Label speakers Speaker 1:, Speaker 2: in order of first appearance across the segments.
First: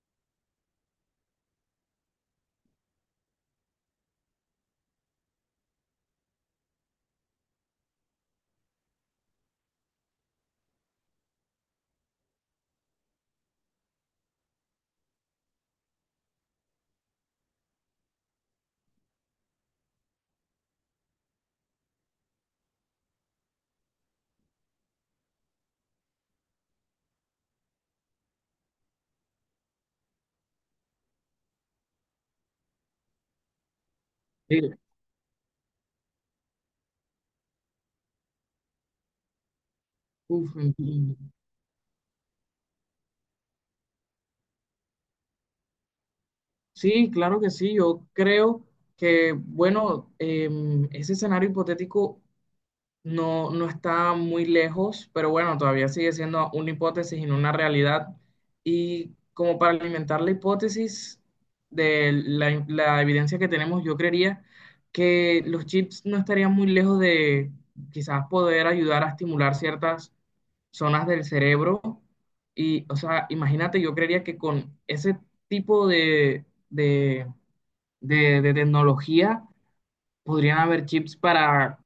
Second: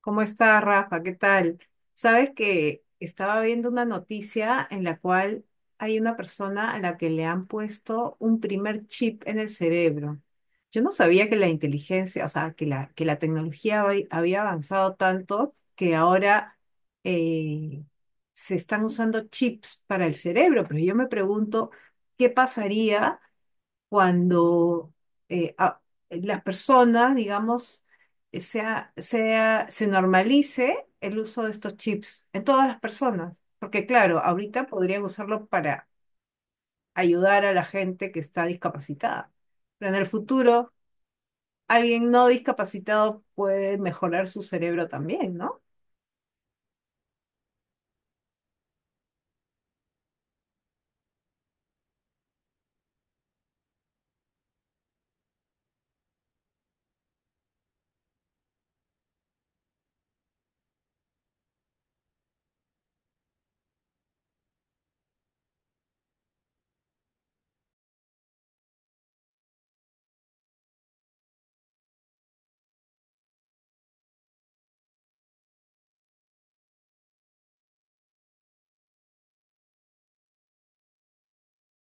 Speaker 1: ¿Cómo estás, Rafa? ¿Qué tal? Sabes que estaba viendo una noticia en la cual hay una persona a la que le han puesto un primer chip en el cerebro. Yo no sabía que la inteligencia, o sea, que la tecnología había avanzado tanto que ahora eh, se están usando chips para el cerebro, pero yo me pregunto, ¿qué pasaría cuando eh, a- las personas, digamos, se normalice el uso de estos chips en todas las personas? Porque claro,
Speaker 2: Sí,
Speaker 1: ahorita podrían usarlo para ayudar a la gente que está discapacitada, pero en el
Speaker 2: uf,
Speaker 1: futuro
Speaker 2: entiendo.
Speaker 1: alguien no discapacitado puede mejorar su cerebro también, ¿no?
Speaker 2: Sí, claro que sí. Yo creo que, bueno, ese escenario hipotético no, no está muy lejos, pero bueno, todavía sigue siendo una hipótesis y no una realidad. Y como para alimentar la hipótesis de la evidencia que tenemos, yo creería que los chips no estarían muy lejos de quizás poder ayudar a estimular ciertas zonas del cerebro. Y, o sea, imagínate, yo creería que con ese tipo de, de tecnología podrían haber chips para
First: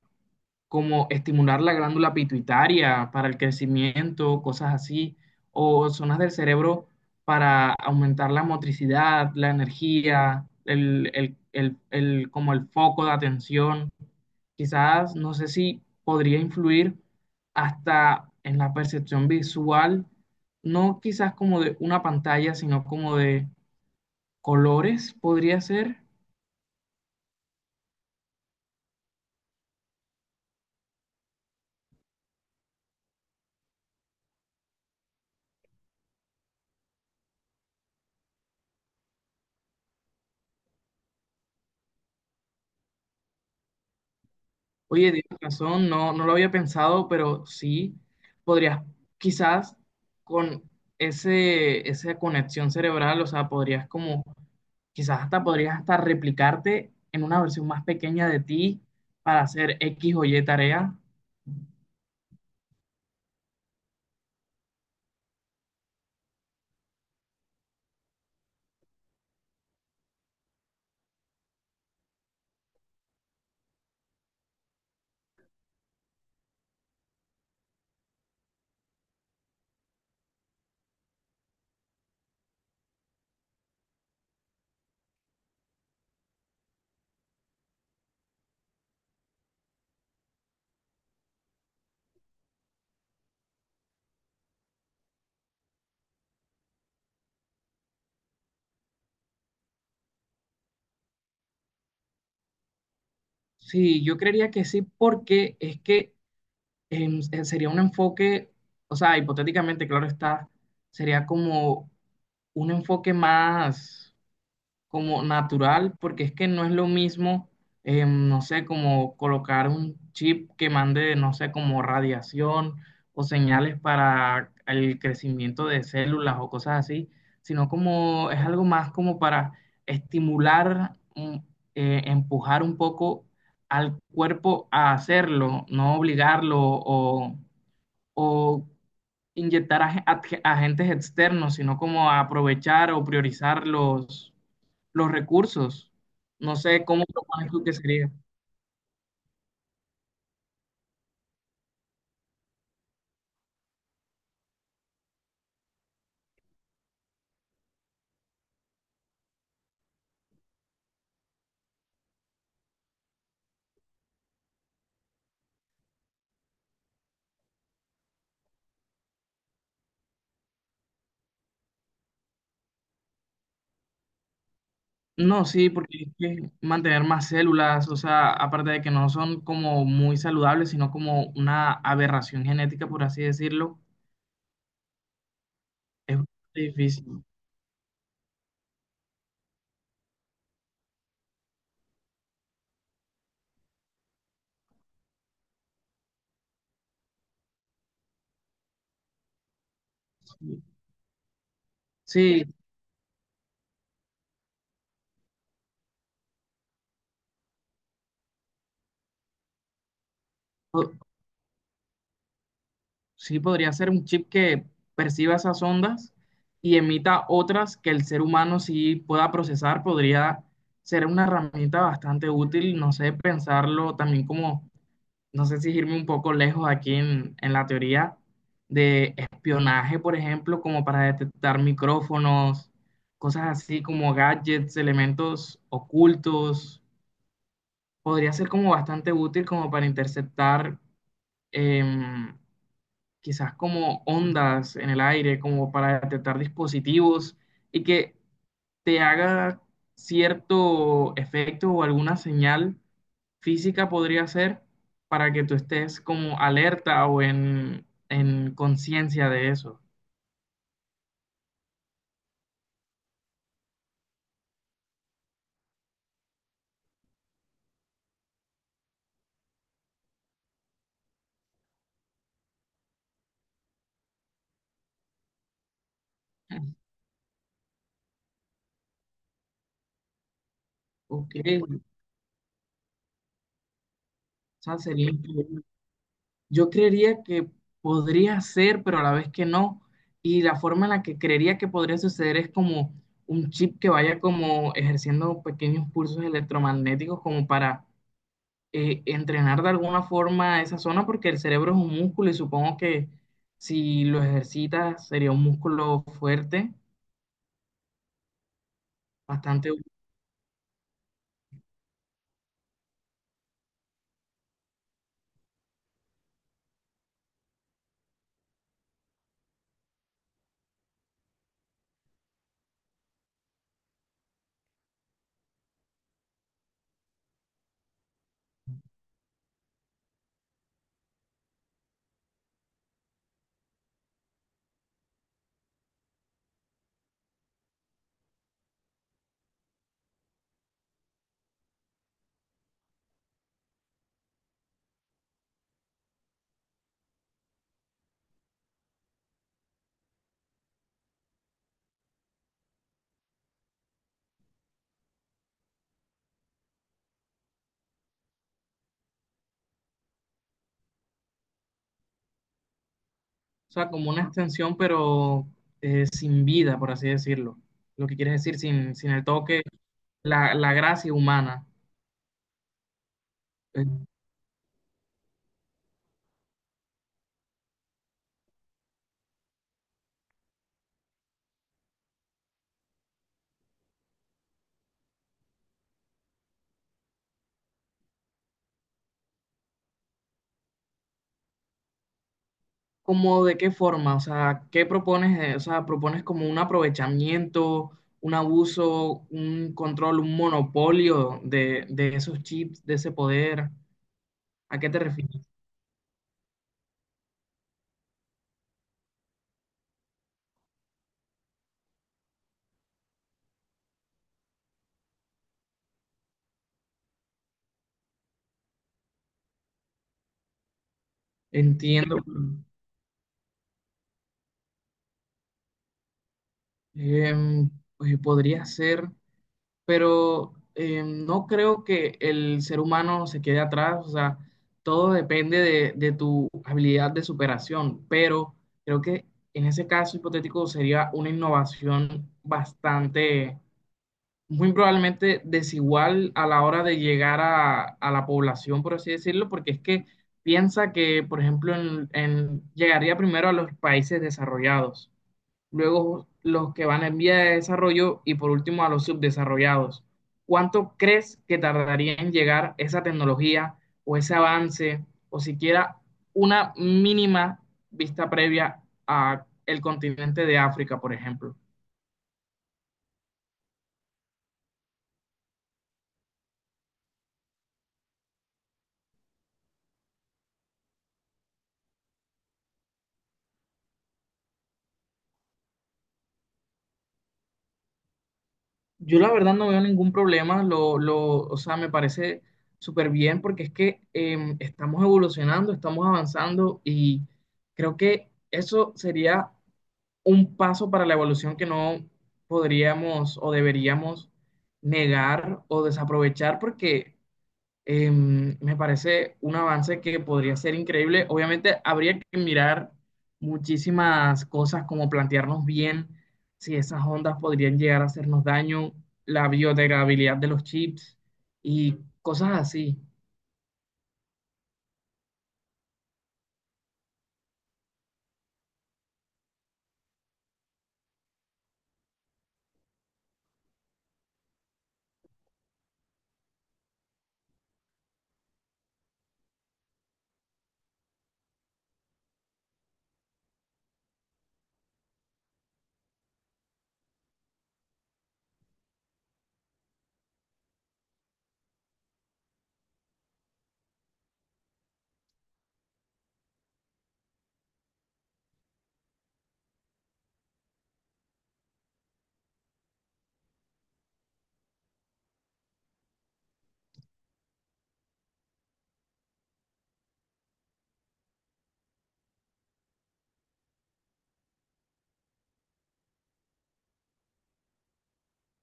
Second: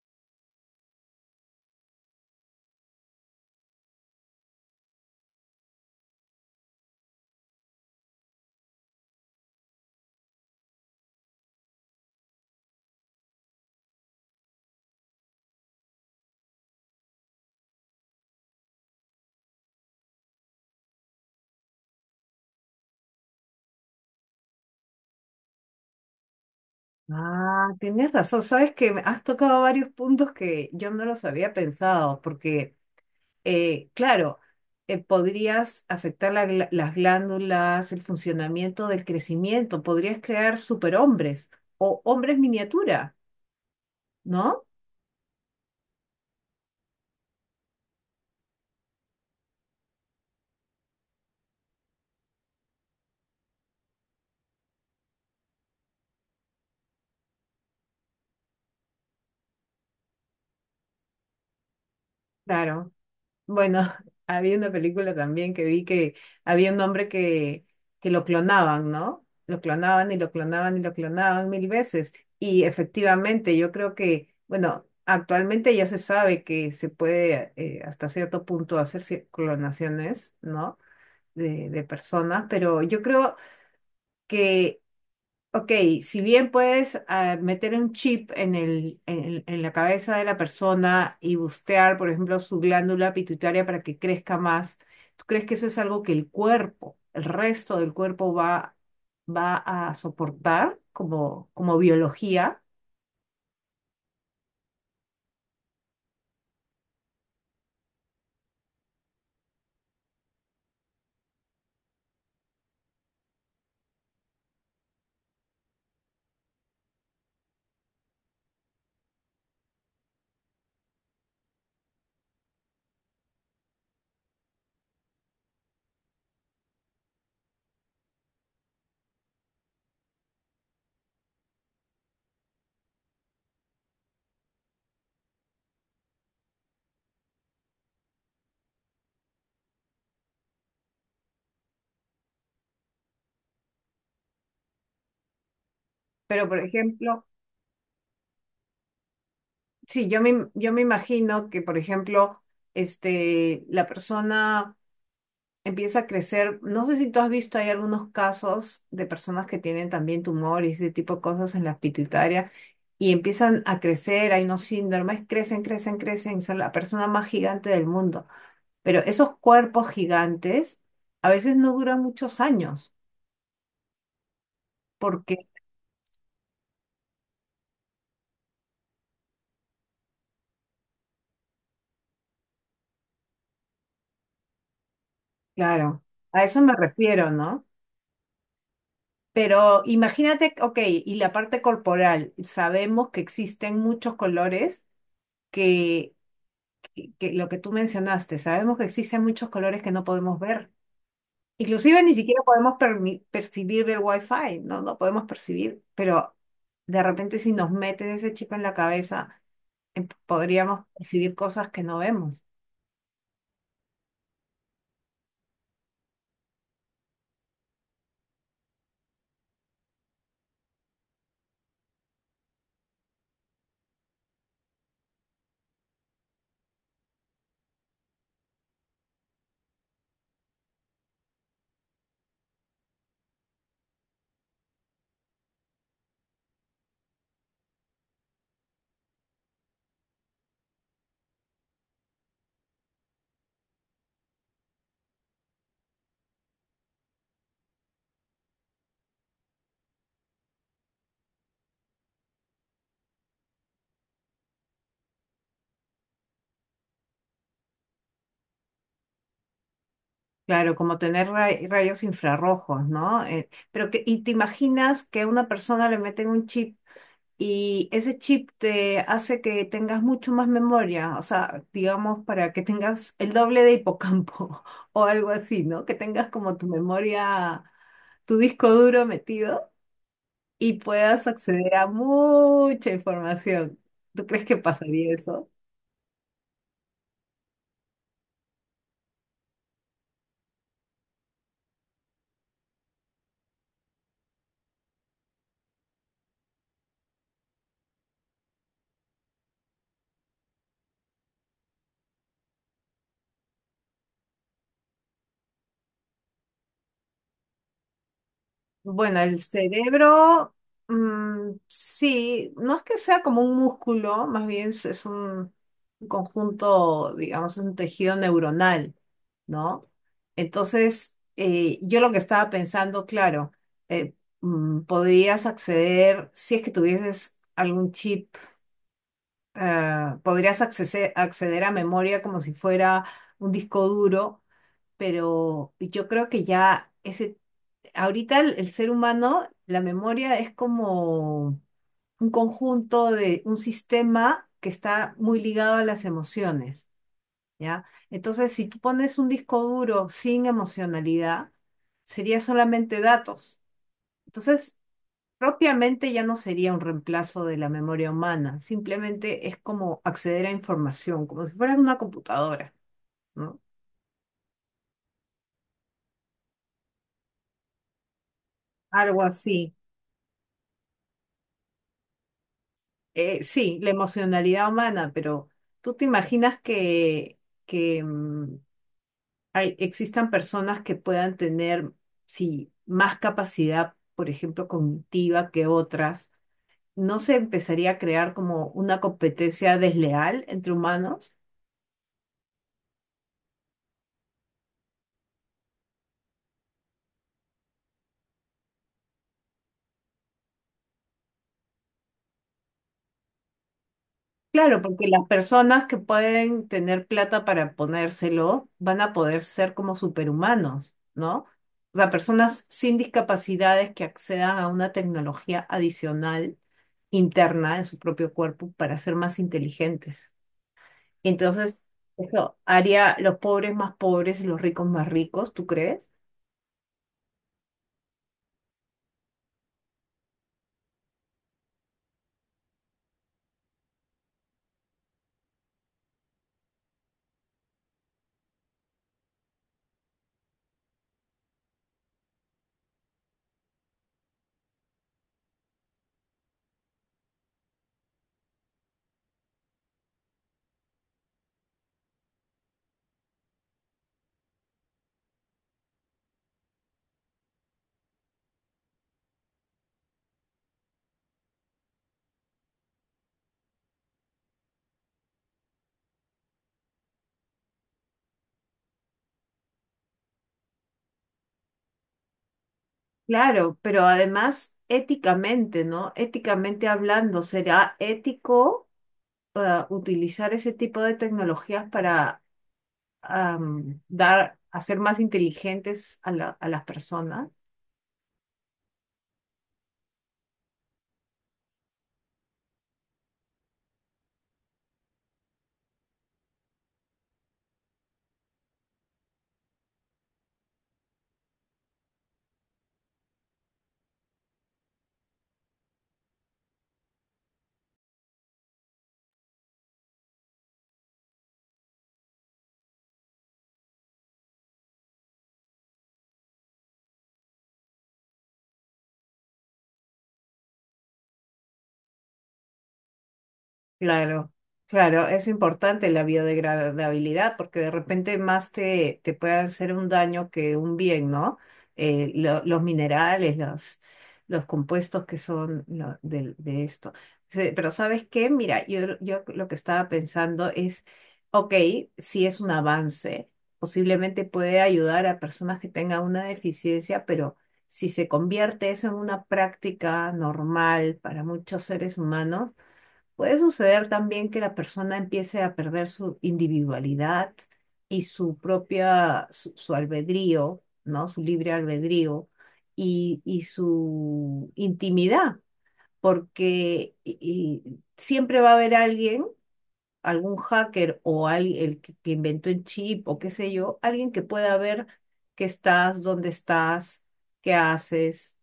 Speaker 2: como estimular la glándula pituitaria para el crecimiento, cosas así, o zonas del cerebro para aumentar la motricidad, la energía, como el foco de atención. Quizás, no sé si podría influir hasta en la percepción visual, no quizás como de una pantalla, sino como de colores, podría ser.
Speaker 1: Ah, tienes razón. Sabes que me has tocado varios puntos que yo no los había pensado, porque claro, podrías afectar la las glándulas, el funcionamiento del crecimiento, podrías crear superhombres o hombres miniatura, ¿no?
Speaker 2: Oye, tienes razón, no, no lo había pensado, pero sí, podrías quizás con esa conexión cerebral, o sea, podrías como, quizás hasta podrías hasta replicarte en una versión más pequeña de ti para hacer X o Y tarea.
Speaker 1: Claro. Bueno, había una película también que vi que había un hombre que lo clonaban, ¿no? Lo clonaban y lo clonaban y lo clonaban mil veces. Y efectivamente, yo creo que, bueno, actualmente ya se sabe que se puede hasta cierto punto hacer clonaciones, ¿no? De personas, pero yo creo que, ok, si bien puedes meter un chip en en la cabeza de la persona y bustear, por ejemplo, su glándula pituitaria para que crezca más, ¿tú crees que eso es algo que el cuerpo, el resto del cuerpo va, va a soportar como, como biología?
Speaker 2: Sí, yo creería que sí, porque es que sería un enfoque, o sea, hipotéticamente, claro está, sería como un enfoque más como natural, porque es que no es lo mismo, no sé, como colocar un chip que mande, no sé, como radiación o señales para el crecimiento de células o cosas así, sino como es algo más como para estimular, empujar un poco al cuerpo a hacerlo, no obligarlo o inyectar agentes externos, sino como aprovechar o priorizar los recursos.
Speaker 1: Pero,
Speaker 2: No
Speaker 1: por
Speaker 2: sé cómo
Speaker 1: ejemplo,
Speaker 2: propones tú que sería.
Speaker 1: sí, yo me imagino que, por ejemplo, este, la persona empieza a crecer. No sé si tú has visto, hay algunos casos de personas que tienen también tumor y ese tipo de cosas en la pituitaria y empiezan a crecer, hay unos síndromes, crecen, crecen, crecen, son la persona más gigante del mundo. Pero esos cuerpos gigantes a veces no duran muchos años, porque,
Speaker 2: No, sí, porque es que mantener más células, o sea, aparte de que no son como muy saludables, sino como una aberración genética, por así decirlo,
Speaker 1: claro,
Speaker 2: es bastante
Speaker 1: a eso me
Speaker 2: difícil.
Speaker 1: refiero, ¿no? Pero imagínate, ok, y la parte corporal, sabemos que existen muchos colores que que lo que tú mencionaste, sabemos que existen muchos colores que no podemos
Speaker 2: Sí,
Speaker 1: ver. Inclusive ni siquiera
Speaker 2: sí,
Speaker 1: podemos percibir el wifi, no, no podemos percibir, pero de repente si nos meten ese chip en la cabeza, podríamos
Speaker 2: o-
Speaker 1: percibir cosas que no vemos.
Speaker 2: sí, podría ser un chip que perciba esas ondas y emita otras que el ser humano sí pueda procesar. Podría ser una herramienta bastante útil, no sé, pensarlo también como, no sé si irme un poco lejos aquí en la teoría de espionaje, por ejemplo, como para detectar micrófonos, cosas así como gadgets, elementos ocultos. Podría ser como bastante útil como para interceptar. em, Quizás como ondas en el aire, como para detectar dispositivos y que te haga cierto efecto o alguna señal física podría ser para que tú estés como alerta o en conciencia de eso.
Speaker 1: Claro, como tener rayos infrarrojos, ¿no? Y te imaginas que a una persona le meten un chip. Y ese chip te hace que tengas mucho más memoria, o sea, digamos, para que tengas el doble de hipocampo o algo así, ¿no? Que tengas como tu memoria, tu disco duro metido y puedas
Speaker 2: Ok, o
Speaker 1: acceder a mucha información. ¿Tú crees que
Speaker 2: sea, sería
Speaker 1: pasaría eso?
Speaker 2: increíble. Yo creería que podría ser, pero a la vez que no. Y la forma en la que creería que podría suceder es como un chip que vaya como ejerciendo pequeños pulsos electromagnéticos como para entrenar de alguna forma esa zona, porque el cerebro es un músculo y supongo que si lo ejercitas sería un músculo fuerte,
Speaker 1: Bueno, el
Speaker 2: bastante, o
Speaker 1: cerebro, mm, sí, no es que sea como un músculo, más bien es un conjunto, digamos, es un tejido neuronal, ¿no? Entonces, yo lo que estaba pensando, claro, eh, podrías acceder, si es que tuvieses algún chip, podrías acceder a memoria como si fuera un disco duro, pero yo creo que ya... Ese ahorita el ser humano, la memoria es como un conjunto de un sistema que está muy ligado a las emociones, ¿ya? Entonces, si tú pones un disco duro sin emocionalidad, sería solamente datos. Entonces, propiamente ya no sería un reemplazo de la memoria humana, simplemente es como acceder a información, como si fueras una computadora, ¿no?
Speaker 2: sea, como una extensión, pero sin vida, por así decirlo. Lo que quiere decir, sin
Speaker 1: Algo
Speaker 2: el toque,
Speaker 1: así.
Speaker 2: la gracia humana.
Speaker 1: Sí, la emocionalidad humana, pero ¿tú te imaginas que mm, existan personas que puedan tener, sí, más capacidad, por ejemplo, cognitiva que otras? ¿No se empezaría a crear como una competencia desleal entre humanos?
Speaker 2: ¿Cómo de qué forma? O sea, ¿qué propones? O sea, ¿propones como un aprovechamiento, un abuso, un control, un monopolio de esos chips, de ese poder? ¿A
Speaker 1: Claro,
Speaker 2: qué te
Speaker 1: porque las
Speaker 2: refieres?
Speaker 1: personas que pueden tener plata para ponérselo van a poder ser como superhumanos, ¿no? O sea, personas sin discapacidades que accedan a una tecnología adicional interna en su propio cuerpo para ser más inteligentes. Entonces,
Speaker 2: Entiendo.
Speaker 1: eso haría los pobres más pobres y los ricos más ricos, ¿tú crees?
Speaker 2: em, pues podría ser, pero no creo que el ser humano se quede atrás. O sea, todo depende de tu habilidad de superación, pero creo que en ese caso hipotético sería una innovación bastante muy probablemente desigual a la hora de llegar a la población, por así decirlo, porque es que piensa que, por ejemplo, llegaría primero a los países desarrollados, luego los que van en vía de desarrollo y por último a los subdesarrollados. ¿Cuánto crees que tardaría en llegar esa tecnología o ese avance o siquiera una mínima vista previa a el continente de África, por ejemplo?
Speaker 1: Claro, pero además éticamente, ¿no? Éticamente hablando, ¿será ético utilizar ese tipo de tecnologías para hacer más inteligentes a a las personas?
Speaker 2: Yo la verdad no veo ningún problema, o sea, me parece súper bien porque es que estamos evolucionando, estamos avanzando y creo que eso sería un paso para la evolución que no podríamos o deberíamos negar o desaprovechar porque me parece un avance que podría ser increíble. Obviamente habría que mirar muchísimas cosas como plantearnos bien si esas ondas podrían llegar a hacernos daño, la biodegradabilidad de los chips y cosas así.
Speaker 1: Claro, claro, es importante la biodegradabilidad porque de repente más te puede hacer un daño que un bien, ¿no? Los minerales, los compuestos que son esto. Pero ¿sabes qué? Mira, yo lo que estaba pensando es, ok, si es un avance, posiblemente puede ayudar a personas que tengan una deficiencia, pero si se convierte eso en una práctica normal para muchos seres humanos, puede suceder también que la persona empiece a perder su individualidad y su propia, su albedrío, ¿no? Su libre albedrío y su intimidad, porque y- y siempre va a haber alguien, algún hacker o el que inventó el chip o qué sé yo, alguien que pueda ver que estás, dónde estás, qué haces.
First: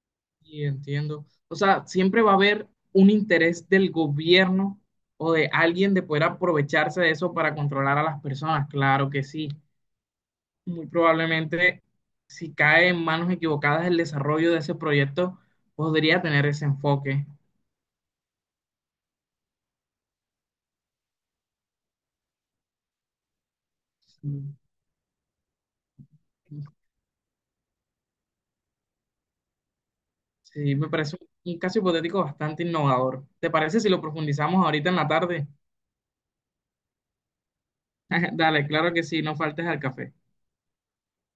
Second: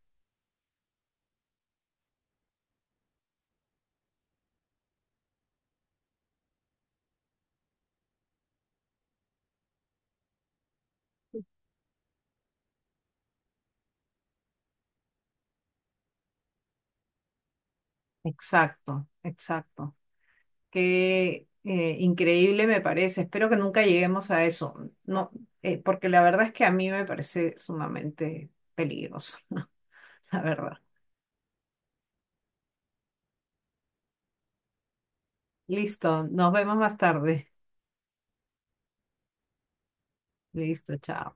Speaker 2: Y entiendo. O sea, siempre va a haber un interés del gobierno o de alguien de poder aprovecharse de eso para controlar a las personas. Claro que sí. Muy probablemente, si cae en manos equivocadas el desarrollo de ese proyecto, podría tener ese enfoque.
Speaker 1: Exacto, exacto. Qué increíble me parece. Espero que nunca
Speaker 2: Sí,
Speaker 1: lleguemos a eso. No, porque la verdad es que a mí me parece sumamente peligroso, la
Speaker 2: sí,
Speaker 1: verdad.
Speaker 2: me parece un caso hipotético bastante innovador. ¿Te parece si lo profundizamos ahorita en la tarde?
Speaker 1: Listo, nos vemos más tarde.
Speaker 2: Dale, claro que sí, no faltes al café.
Speaker 1: Listo, chao.